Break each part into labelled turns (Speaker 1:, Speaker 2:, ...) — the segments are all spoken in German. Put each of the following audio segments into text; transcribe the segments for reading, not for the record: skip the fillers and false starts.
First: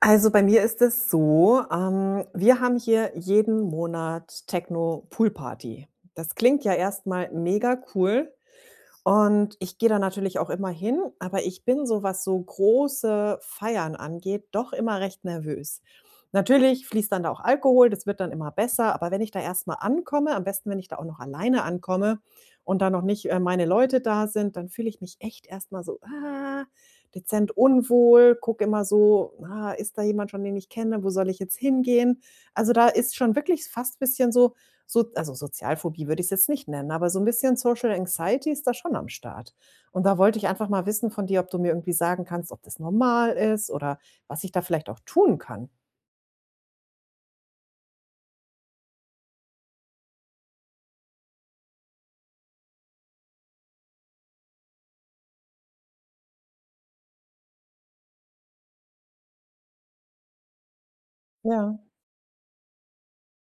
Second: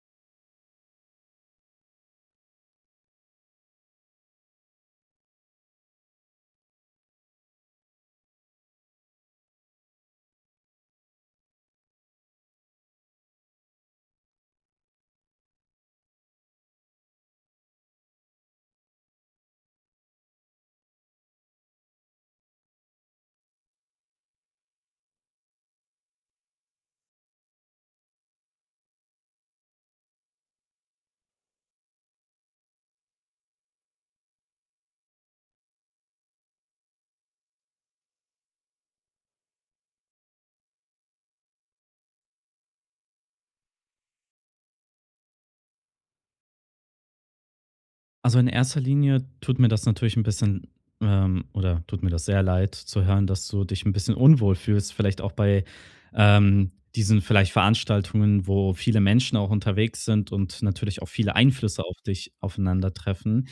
Speaker 1: Also bei mir ist es so, wir haben hier jeden Monat Techno-Poolparty. Das klingt ja erst mal mega cool, und ich gehe da natürlich auch immer hin, aber ich bin so, was so große Feiern angeht, doch immer recht nervös. Natürlich fließt dann da auch Alkohol, das wird dann immer besser, aber wenn ich da erst mal ankomme, am besten, wenn ich da auch noch alleine ankomme und da noch nicht, meine Leute da sind, dann fühle ich mich echt erst mal so, ah, dezent unwohl, gucke immer so, ah, ist da jemand schon, den ich kenne, wo soll ich jetzt hingehen? Also da ist schon wirklich fast ein bisschen so, so also Sozialphobie würde ich es jetzt nicht nennen, aber so ein bisschen Social Anxiety ist da schon am Start. Und da wollte ich einfach mal wissen von dir, ob du mir irgendwie sagen kannst, ob das normal ist oder was ich da vielleicht auch tun kann.
Speaker 2: Also, in erster Linie tut mir das natürlich ein bisschen oder tut mir das sehr leid zu hören, dass du dich ein bisschen unwohl fühlst, vielleicht auch bei, ähm, diesen vielleicht Veranstaltungen, wo viele Menschen auch unterwegs sind und natürlich auch viele
Speaker 1: Ja.
Speaker 2: Einflüsse auf dich aufeinandertreffen.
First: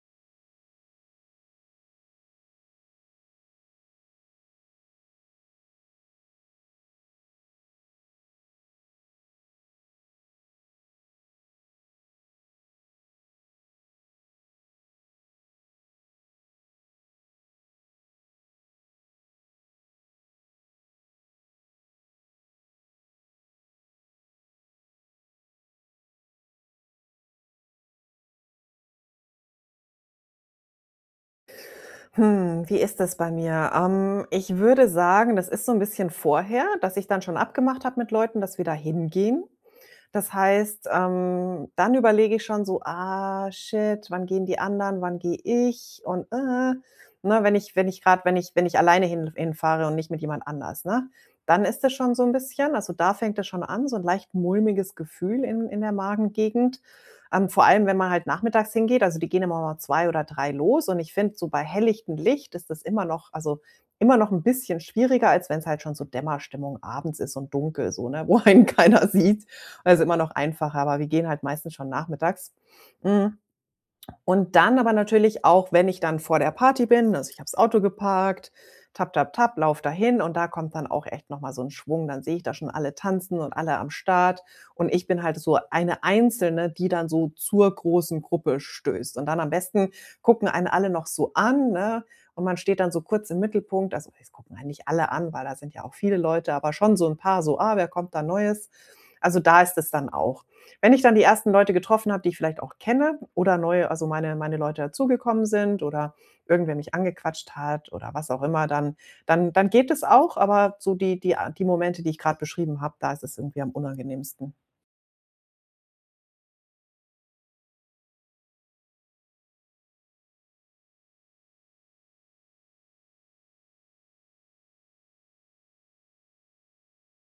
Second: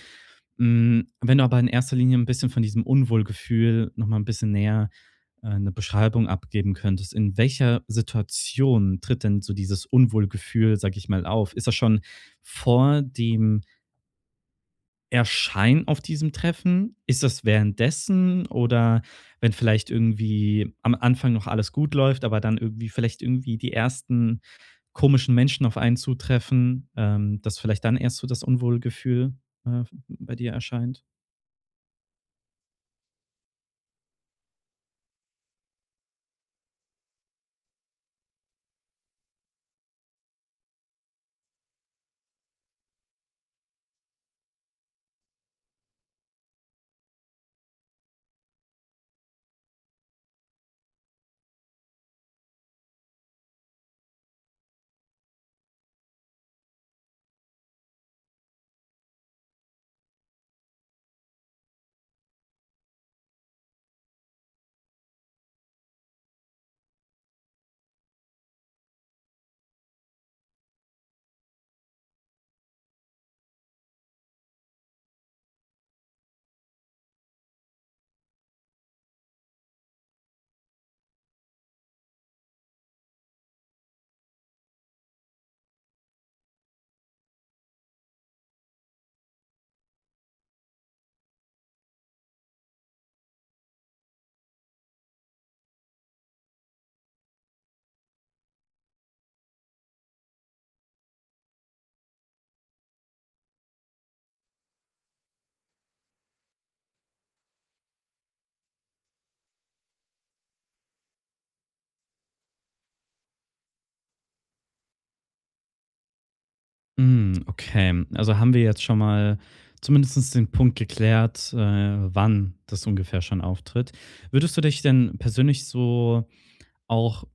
Speaker 2: Hm, wenn du aber in erster Linie ein bisschen von diesem Unwohlgefühl noch mal 'n bisschen näher 'ne Beschreibung abgeben könntest, in welcher Situation tritt denn so dieses Unwohlgefühl, sage ich mal, auf? Ist das schon vor dem erscheinen auf diesem Treffen? Ist das währenddessen oder wenn vielleicht irgendwie am Anfang noch alles gut läuft, aber dann irgendwie vielleicht irgendwie die ersten komischen Menschen auf einen zutreffen, dass vielleicht dann erst so das Unwohlgefühl, äh, bei dir erscheint?
Speaker 1: Hm, wie ist das bei mir? Ich würde sagen, das ist so ein bisschen vorher, dass ich dann schon abgemacht habe mit Leuten, dass wir da hingehen. Das heißt, dann überlege ich schon so: „Ah, shit, wann gehen die anderen, wann gehe ich?“ Und, ne, wenn ich wenn ich gerade wenn ich wenn ich alleine hinfahre und nicht mit jemand anders, ne? Dann ist das schon so ein bisschen also, da fängt das schon an, so ein leicht mulmiges Gefühl in der Magengegend. Vor allem, wenn man halt nachmittags hingeht, also, die gehen immer mal 2 oder 3 los und ich finde, so bei helllichtem Licht ist das immer noch also, immer noch ein bisschen schwieriger, als wenn es halt schon so Dämmerstimmung abends ist und dunkel so, ne, wo einen keiner sieht. Und das ist immer noch einfacher, aber wir gehen halt meistens schon nachmittags. Hm, und dann aber natürlich auch, wenn ich dann vor der Party bin, also ich habe das Auto geparkt, tap, tap, tap, lauf dahin und da kommt dann auch echt nochmal so ein Schwung. Dann sehe ich da schon alle tanzen und alle am Start und ich bin halt so eine Einzelne, die dann so zur großen Gruppe stößt. Und dann am besten gucken einen alle noch so an, ne? Und man steht dann so kurz im Mittelpunkt. Also, es gucken einen nicht alle an, weil da sind ja auch viele Leute, aber schon so ein paar so: „Ah, wer kommt da Neues?“ Also, da ist es dann auch. Wenn ich dann die ersten Leute getroffen habe, die ich vielleicht auch kenne oder neu also meine Leute dazugekommen sind oder irgendwer mich angequatscht hat oder was auch immer, dann geht es auch, aber so die Momente, die ich gerade beschrieben habe, da ist es irgendwie am unangenehmsten.
Speaker 2: Hm, okay. Also haben wir jetzt schon mal zumindestens den Punkt geklärt, wann das ungefähr schon auftritt. Würdest du dich denn persönlich so auch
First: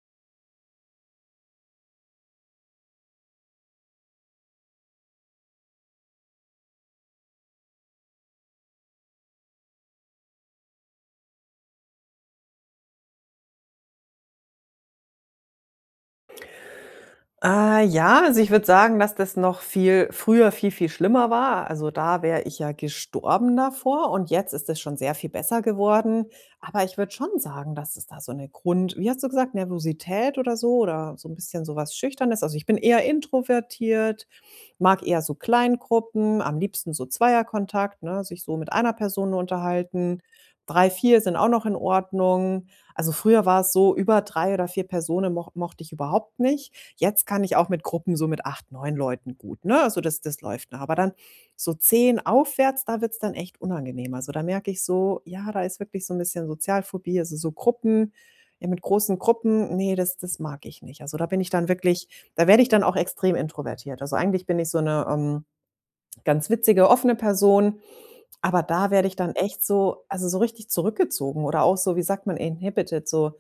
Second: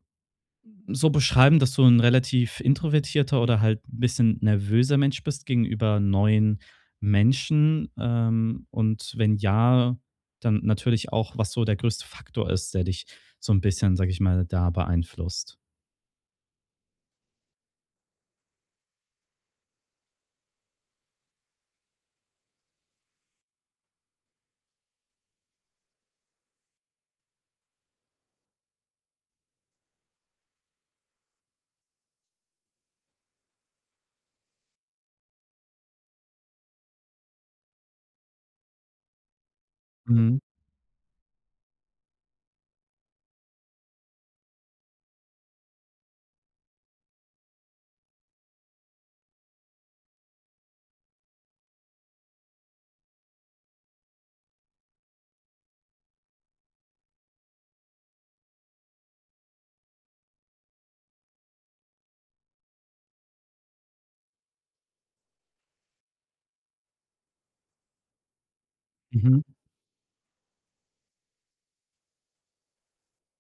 Speaker 2: so beschreiben, dass du ein relativ introvertierter oder halt ein bisschen nervöser Mensch bist gegenüber neuen Menschen? Und wenn ja, dann natürlich auch, was so der größte Faktor ist, der dich so ein bisschen, sag ich mal, da beeinflusst?
Speaker 1: Ja, also ich würde sagen, dass das noch viel früher viel, viel schlimmer war. Also, da wäre ich ja gestorben davor und jetzt ist es schon sehr viel besser geworden. Aber ich würde schon sagen, dass es da so eine Grund wie hast du gesagt, Nervosität oder so ein bisschen sowas was Schüchternes also, ich bin eher introvertiert, mag eher so Kleingruppen, am liebsten so Zweierkontakt, ne, sich so mit einer Person nur unterhalten.
Speaker 2: Mhm,
Speaker 1: 3, 4 sind auch noch in Ordnung. Also, früher war es so, über 3 oder 4 Personen mochte ich überhaupt nicht. Jetzt kann ich auch mit Gruppen so mit 8, 9 Leuten gut, ne? Also, das läuft noch. Aber dann so 10 aufwärts, da wird's dann echt unangenehm. Also, da merke ich so, ja, da ist wirklich so ein bisschen Sozialphobie, also, so Gruppen ja, mit großen Gruppen, nee, das mag ich nicht. Also, da bin ich dann wirklich da werde ich dann auch extrem introvertiert. Also, eigentlich bin ich so eine ganz witzige, offene Person. Aber da werde ich dann
Speaker 2: mhm.
Speaker 1: echt so also, so richtig zurückgezogen oder auch so, wie sagt man, inhibited, so,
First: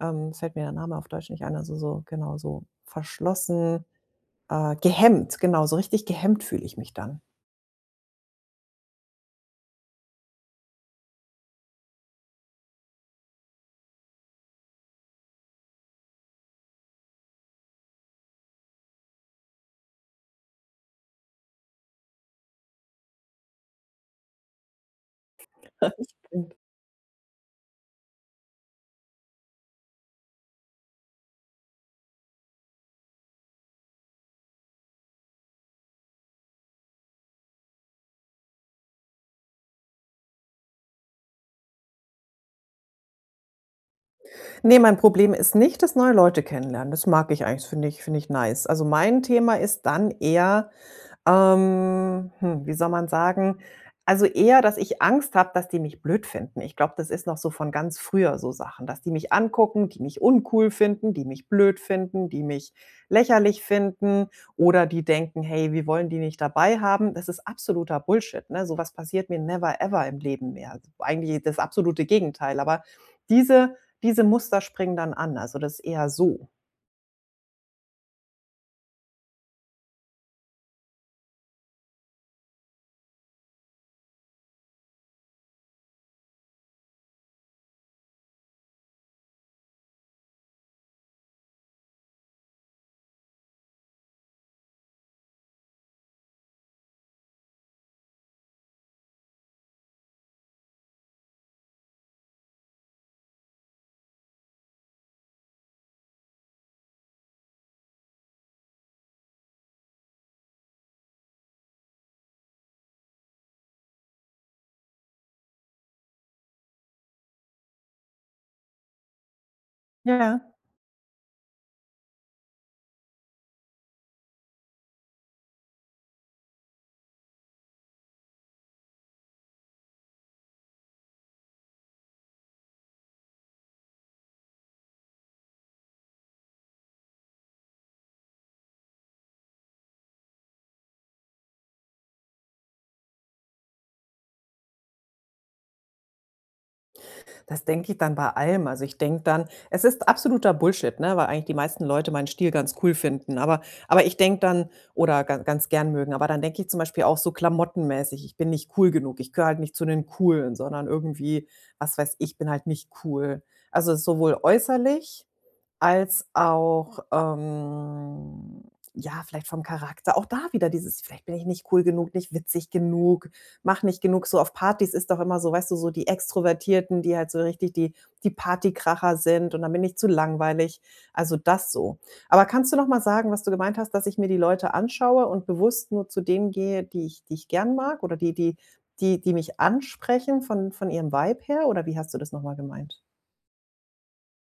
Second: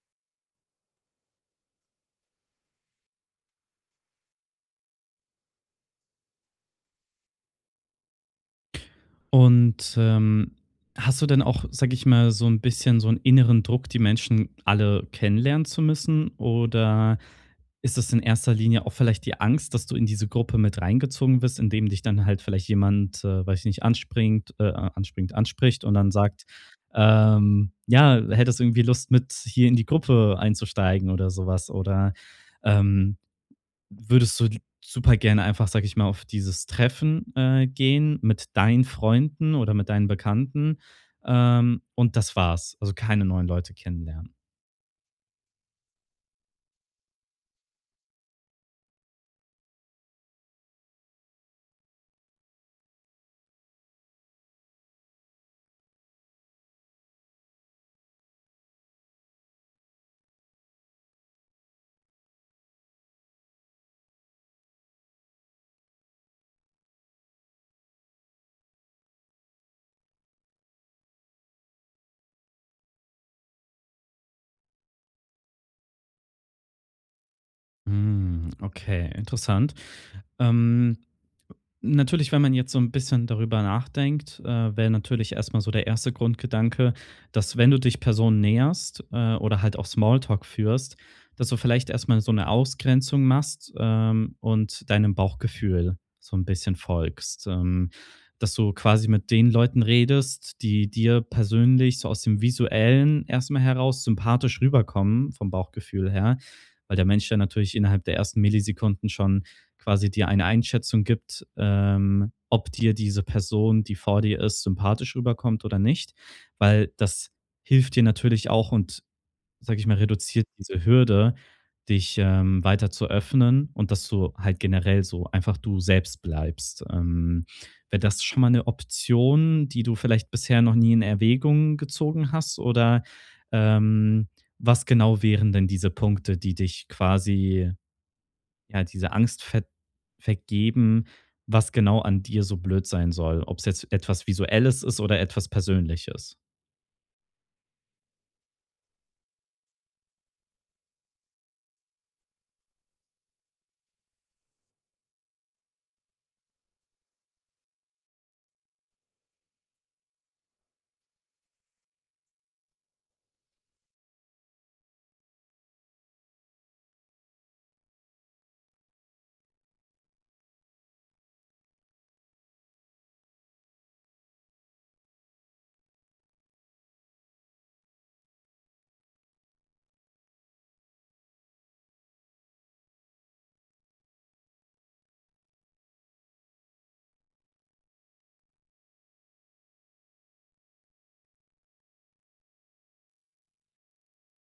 Speaker 1: fällt mir der Name auf Deutsch nicht ein, also, so genau, so verschlossen, gehemmt, genau, so richtig gehemmt fühle ich mich dann.
Speaker 2: Und, hast du denn auch, sag ich mal, so ein bisschen so einen inneren Druck, die Menschen alle kennenlernen zu müssen? Oder ist das in erster Linie auch vielleicht die Angst, dass du in diese Gruppe mit reingezogen wirst, indem dich dann halt vielleicht jemand, weiß ich nicht, anspringt anspringt anspricht und dann
Speaker 1: Ich
Speaker 2: sagt, „Ja, hättest du irgendwie Lust, mit hier in die Gruppe einzusteigen?“ oder sowas? Oder, ähm, würdest du super gerne einfach, sage ich mal, auf dieses Treffen gehen mit deinen Freunden oder mit deinen Bekannten, und das war's? Also, keine neuen Leute kennenlernen.
Speaker 1: ne, mein Problem ist nicht das neue Leute kennenlernen. Das mag ich eigentlich, finde ich nice. Also, mein Thema ist dann eher hm, wie soll man sagen? Also eher, dass ich Angst habe, dass die mich blöd finden. Ich glaube, das ist noch so von ganz früher so Sachen, dass die mich angucken, die mich uncool finden, die mich blöd finden, die mich lächerlich finden oder die denken: „Hey, wir wollen die nicht dabei haben.“ Das ist absoluter Bullshit, ne? Sowas passiert mir never ever im Leben mehr. Also, eigentlich das absolute Gegenteil, aber diese diese Muster springen dann an. Also, das ist eher so.
Speaker 2: Hm, okay, interessant. Ähm, natürlich, wenn man jetzt so ein bisschen darüber nachdenkt, wäre natürlich erst mal so der erste Grundgedanke, dass wenn du dich Personen näherst, oder halt auch Smalltalk führst, dass du vielleicht erst mal so eine Ausgrenzung machst, und deinem Bauchgefühl so ein bisschen folgst. Dass du quasi mit den Leuten redest, die dir persönlich so aus dem Visuellen erst mal heraus sympathisch rüberkommen vom Bauchgefühl her, weil der Mensch ja natürlich innerhalb der ersten Millisekunden schon quasi dir eine Einschätzung gibt, ob dir diese Person, die vor dir ist, sympathisch rüberkommt oder nicht, weil das hilft dir natürlich auch und, sage ich mal,
Speaker 1: Ja.
Speaker 2: reduziert diese Hürde, dich, weiter zu öffnen und dass du halt generell so einfach du selbst bleibst. Wäre das schon mal eine Option, die du vielleicht bisher noch nie in Erwägung gezogen hast? Oder, ähm, was genau wären denn diese Punkte, die dich quasi ja, diese Angst ver vergeben, was genau an dir so blöd sein soll, ob es jetzt etwas Visuelles ist oder etwas Persönliches.
Speaker 1: Das denke ich dann bei allem. Also, ich denke dann es ist absoluter Bullshit, ne, weil eigentlich die meisten Leute meinen Stil ganz cool finden, aber ich denke dann oder ganz ganz gern mögen, aber dann denke ich zum Beispiel auch so klamottenmäßig, ich bin nicht cool genug. Ich gehöre halt nicht zu den Coolen, sondern irgendwie, was weiß ich, bin halt nicht cool. Also, sowohl äußerlich als auch, ja, vielleicht vom Charakter. Auch da wieder dieses vielleicht bin ich nicht cool genug, nicht witzig genug, mache nicht genug so auf Partys ist doch immer so, weißt du, so die Extrovertierten, die halt so richtig die Partykracher sind und dann bin ich zu langweilig. Also, das so. Aber kannst du noch mal sagen, was du gemeint hast, dass ich mir die Leute anschaue und bewusst nur zu denen gehe, die ich gern mag oder die mich ansprechen von ihrem Vibe her, oder wie hast du das noch mal gemeint?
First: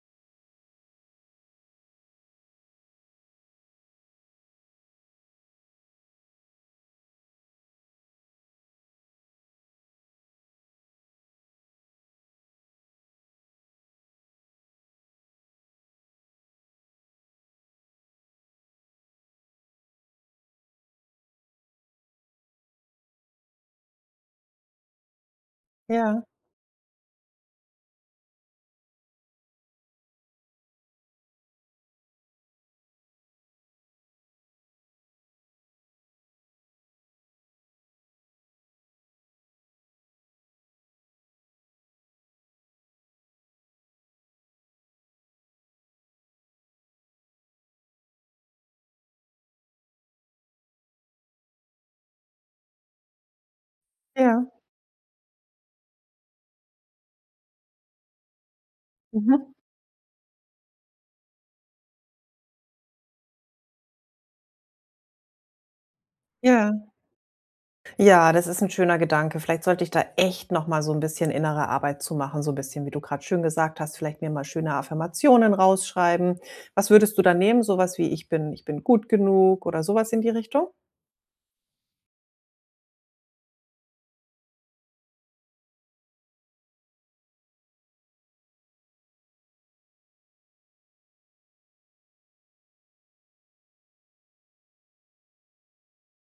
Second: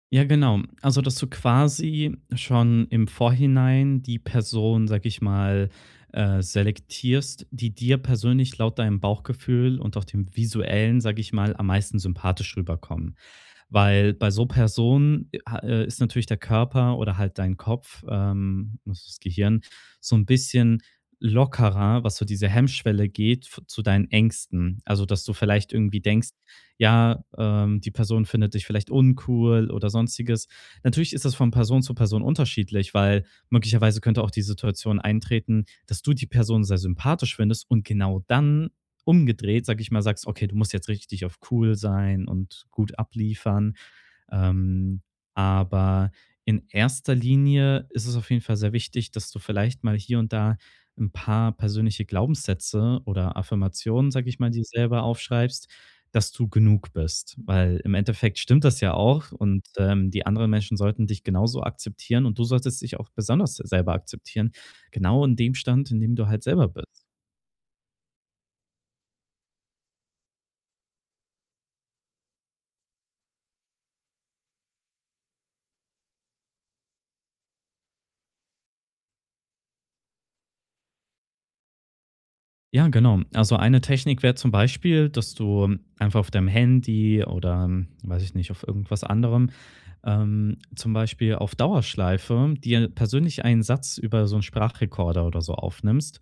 Speaker 2: Ja, genau. Also, dass du quasi schon im Vorhinein die Person, sag ich mal, selektierst, die dir persönlich laut deinem Bauchgefühl und auch dem visuellen, sag ich mal, am meisten sympathisch rüberkommen. Weil bei so Personen ist natürlich der Körper oder halt dein Kopf, das ist das Gehirn, so ein bisschen lockerer, was so diese Hemmschwelle zu deinen Ängsten. Also, dass du vielleicht irgendwie
Speaker 1: Ja,
Speaker 2: denkst, ja, die Person findet dich vielleicht uncool oder sonstiges. Natürlich ist das von Person zu Person unterschiedlich, weil möglicherweise könnte auch die Situation eintreten, dass du die Person sehr sympathisch findest und genau dann umgedreht, sag ich mal, sagst, okay, du musst jetzt richtig auf cool sein und gut abliefern. Ähm, aber in erster Linie ist es auf jeden Fall sehr wichtig, dass du vielleicht mal hier und da ein paar persönliche Glaubenssätze oder Affirmationen, sage ich
Speaker 1: ja,
Speaker 2: mal, dir selber aufschreibst, dass du genug bist. Weil im Endeffekt stimmt das ja auch
Speaker 1: mhm,
Speaker 2: und, die anderen Menschen sollten dich genauso akzeptieren und du solltest dich auch besonders selber akzeptieren, genau in dem Stand, in dem du halt selber
Speaker 1: ja.
Speaker 2: bist.
Speaker 1: Ja, das ist ein schöner Gedanke. Vielleicht sollte ich da echt noch mal so ein bisschen innere Arbeit zu machen, so ein bisschen, wie du gerade schön gesagt hast, vielleicht mir mal schöne Affirmationen rausschreiben. Was würdest du da nehmen? Sowas wie: „Ich bin ich bin gut genug“ oder sowas in die Richtung?
Speaker 2: Ja, genau. Also eine Technik wäre zum Beispiel, dass du einfach auf deinem Handy oder, weiß ich nicht, auf irgendwas anderem, zum Beispiel auf Dauerschleife dir persönlich einen Satz über so 'n Sprachrekorder oder so aufnimmst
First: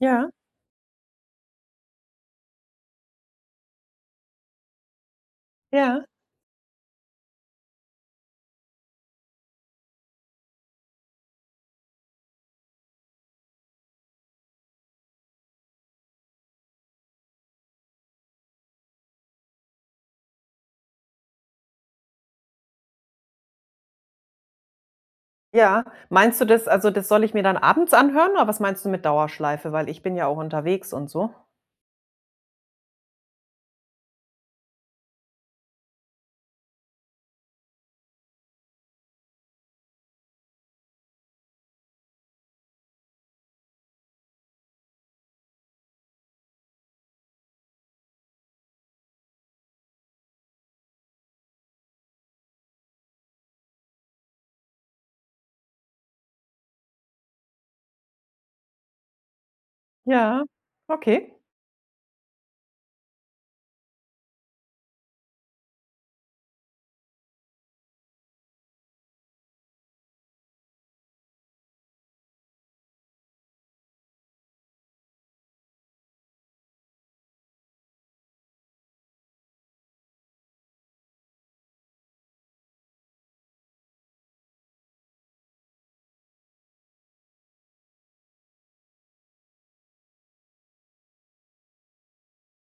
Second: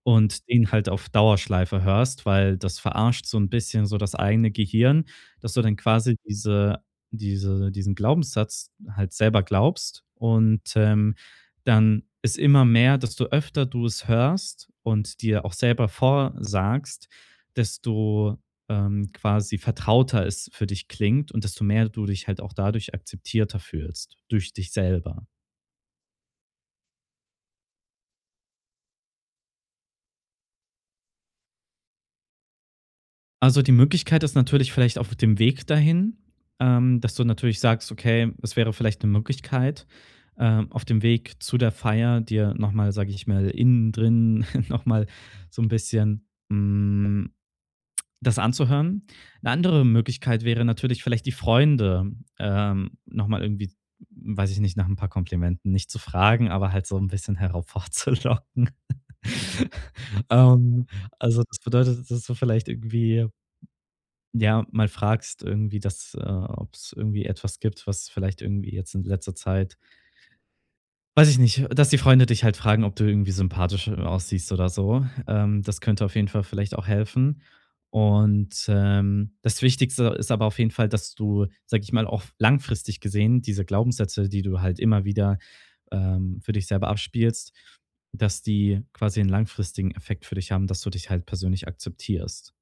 Speaker 1: Ja,
Speaker 2: und den halt auf Dauerschleife hörst, weil das verarscht so ein bisschen so das eigene Gehirn, dass du dann
Speaker 1: ja,
Speaker 2: quasi diese diesen Glaubenssatz halt selber glaubst und, dann ist immer mehr, desto öfter du es hörst und dir auch selber vorsagst, desto, quasi vertrauter es für dich klingt und desto mehr du dich halt auch dadurch akzeptierter fühlst, durch dich selber.
Speaker 1: ja. Meinst du das also, das soll ich mir dann abends anhören oder was meinst du mit Dauerschleife? Weil ich bin ja auch unterwegs und so.
Speaker 2: Also, die Möglichkeit ist natürlich vielleicht auf dem Weg dahin, dass du natürlich sagst: „Okay, es wäre vielleicht eine Möglichkeit, auf dem Weg zu der Feier dir noch mal, sage ich mal, innen drin noch mal so ein bisschen, hm, das anzuhören. Eine andere Möglichkeit wäre natürlich vielleicht die Freunde, noch mal irgendwie, weiß ich nicht, nach ein paar Komplimenten nicht zu fragen, aber halt so ein bisschen hervorzulocken.
Speaker 1: Ja,
Speaker 2: Ähm,
Speaker 1: okay.
Speaker 2: also, das bedeutet, dass du vielleicht irgendwie, ja, mal fragst irgendwie, dass, äh, ob es irgendwie etwas gibt, was vielleicht irgendwie jetzt in letzter Zeit weiß ich nicht, dass die Freunde dich halt fragen, ob du irgendwie sympathisch aussiehst oder so. Das könnte auf jeden Fall vielleicht auch helfen. Und, das Wichtigste ist aber auf jeden Fall, dass du, sage ich mal, auch langfristig gesehen diese Glaubenssätze, die du halt immer wieder, für dich selber abspielst, dass die quasi einen langfristigen Effekt für dich haben, dass du dich halt persönlich akzeptierst.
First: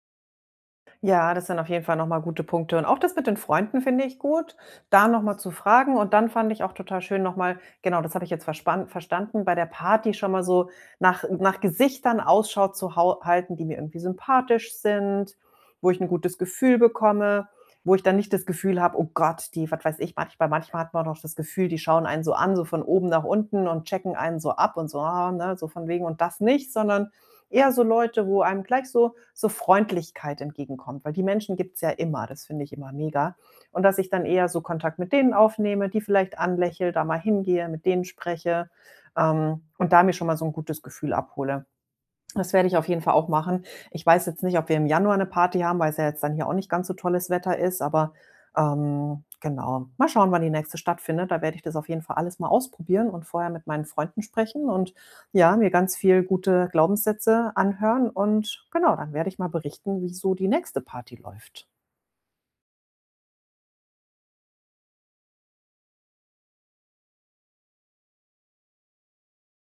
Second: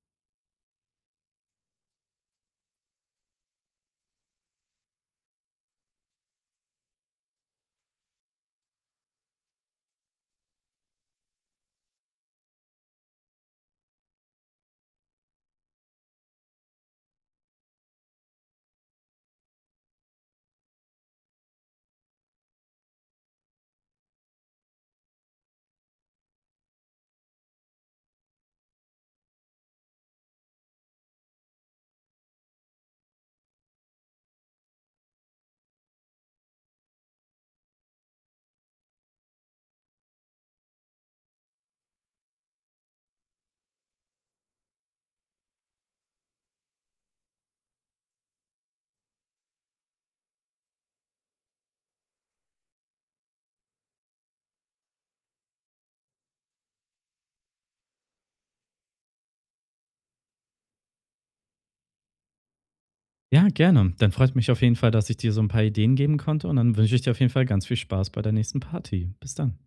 Speaker 1: Ja, das sind auf jeden Fall noch mal gute Punkte. Und auch das mit den Freunden finde ich gut, da noch mal zu fragen. Und dann fand ich auch total schön noch mal genau, das habe ich jetzt verspan verstanden, bei der Party schon mal so nach Gesichtern Ausschau zu hau halten, die mir irgendwie sympathisch sind, wo ich ein gutes Gefühl bekomme, wo ich dann nicht das Gefühl habe: „Oh Gott, die“ was weiß ich, manchmal hat man doch das Gefühl, die schauen einen so an, so von oben nach unten und checken einen so ab und so, ah, ne, so von wegen und das nicht, sondern eher so Leute, wo einem gleich so Freundlichkeit entgegenkommt, weil die Menschen gibt es ja immer, das finde ich immer mega. Und dass ich dann eher so Kontakt mit denen aufnehme, die vielleicht anlächle, da mal hingehe, mit denen spreche, und da mir schon mal so ein gutes Gefühl abhole. Das werde ich auf jeden Fall auch machen. Ich weiß jetzt nicht, ob wir im Januar eine Party haben, weil's ja jetzt dann hier auch nicht ganz so tolles Wetter ist, aber, genau. Mal schauen, wann die nächste stattfindet. Da werde ich das auf jeden Fall alles mal ausprobieren und vorher mit meinen Freunden sprechen und, ja, mir ganz viel gute Glaubenssätze anhören und genau, dann werde ich mal berichten, wie so die nächste Party läuft.
Speaker 2: Ja, gerne. Dann freut mich auf jeden Fall, dass ich dir so ein paar Ideen geben konnte und dann wünsche ich dir auf jeden Fall ganz viel Spaß bei der nächsten Party. Bis dann.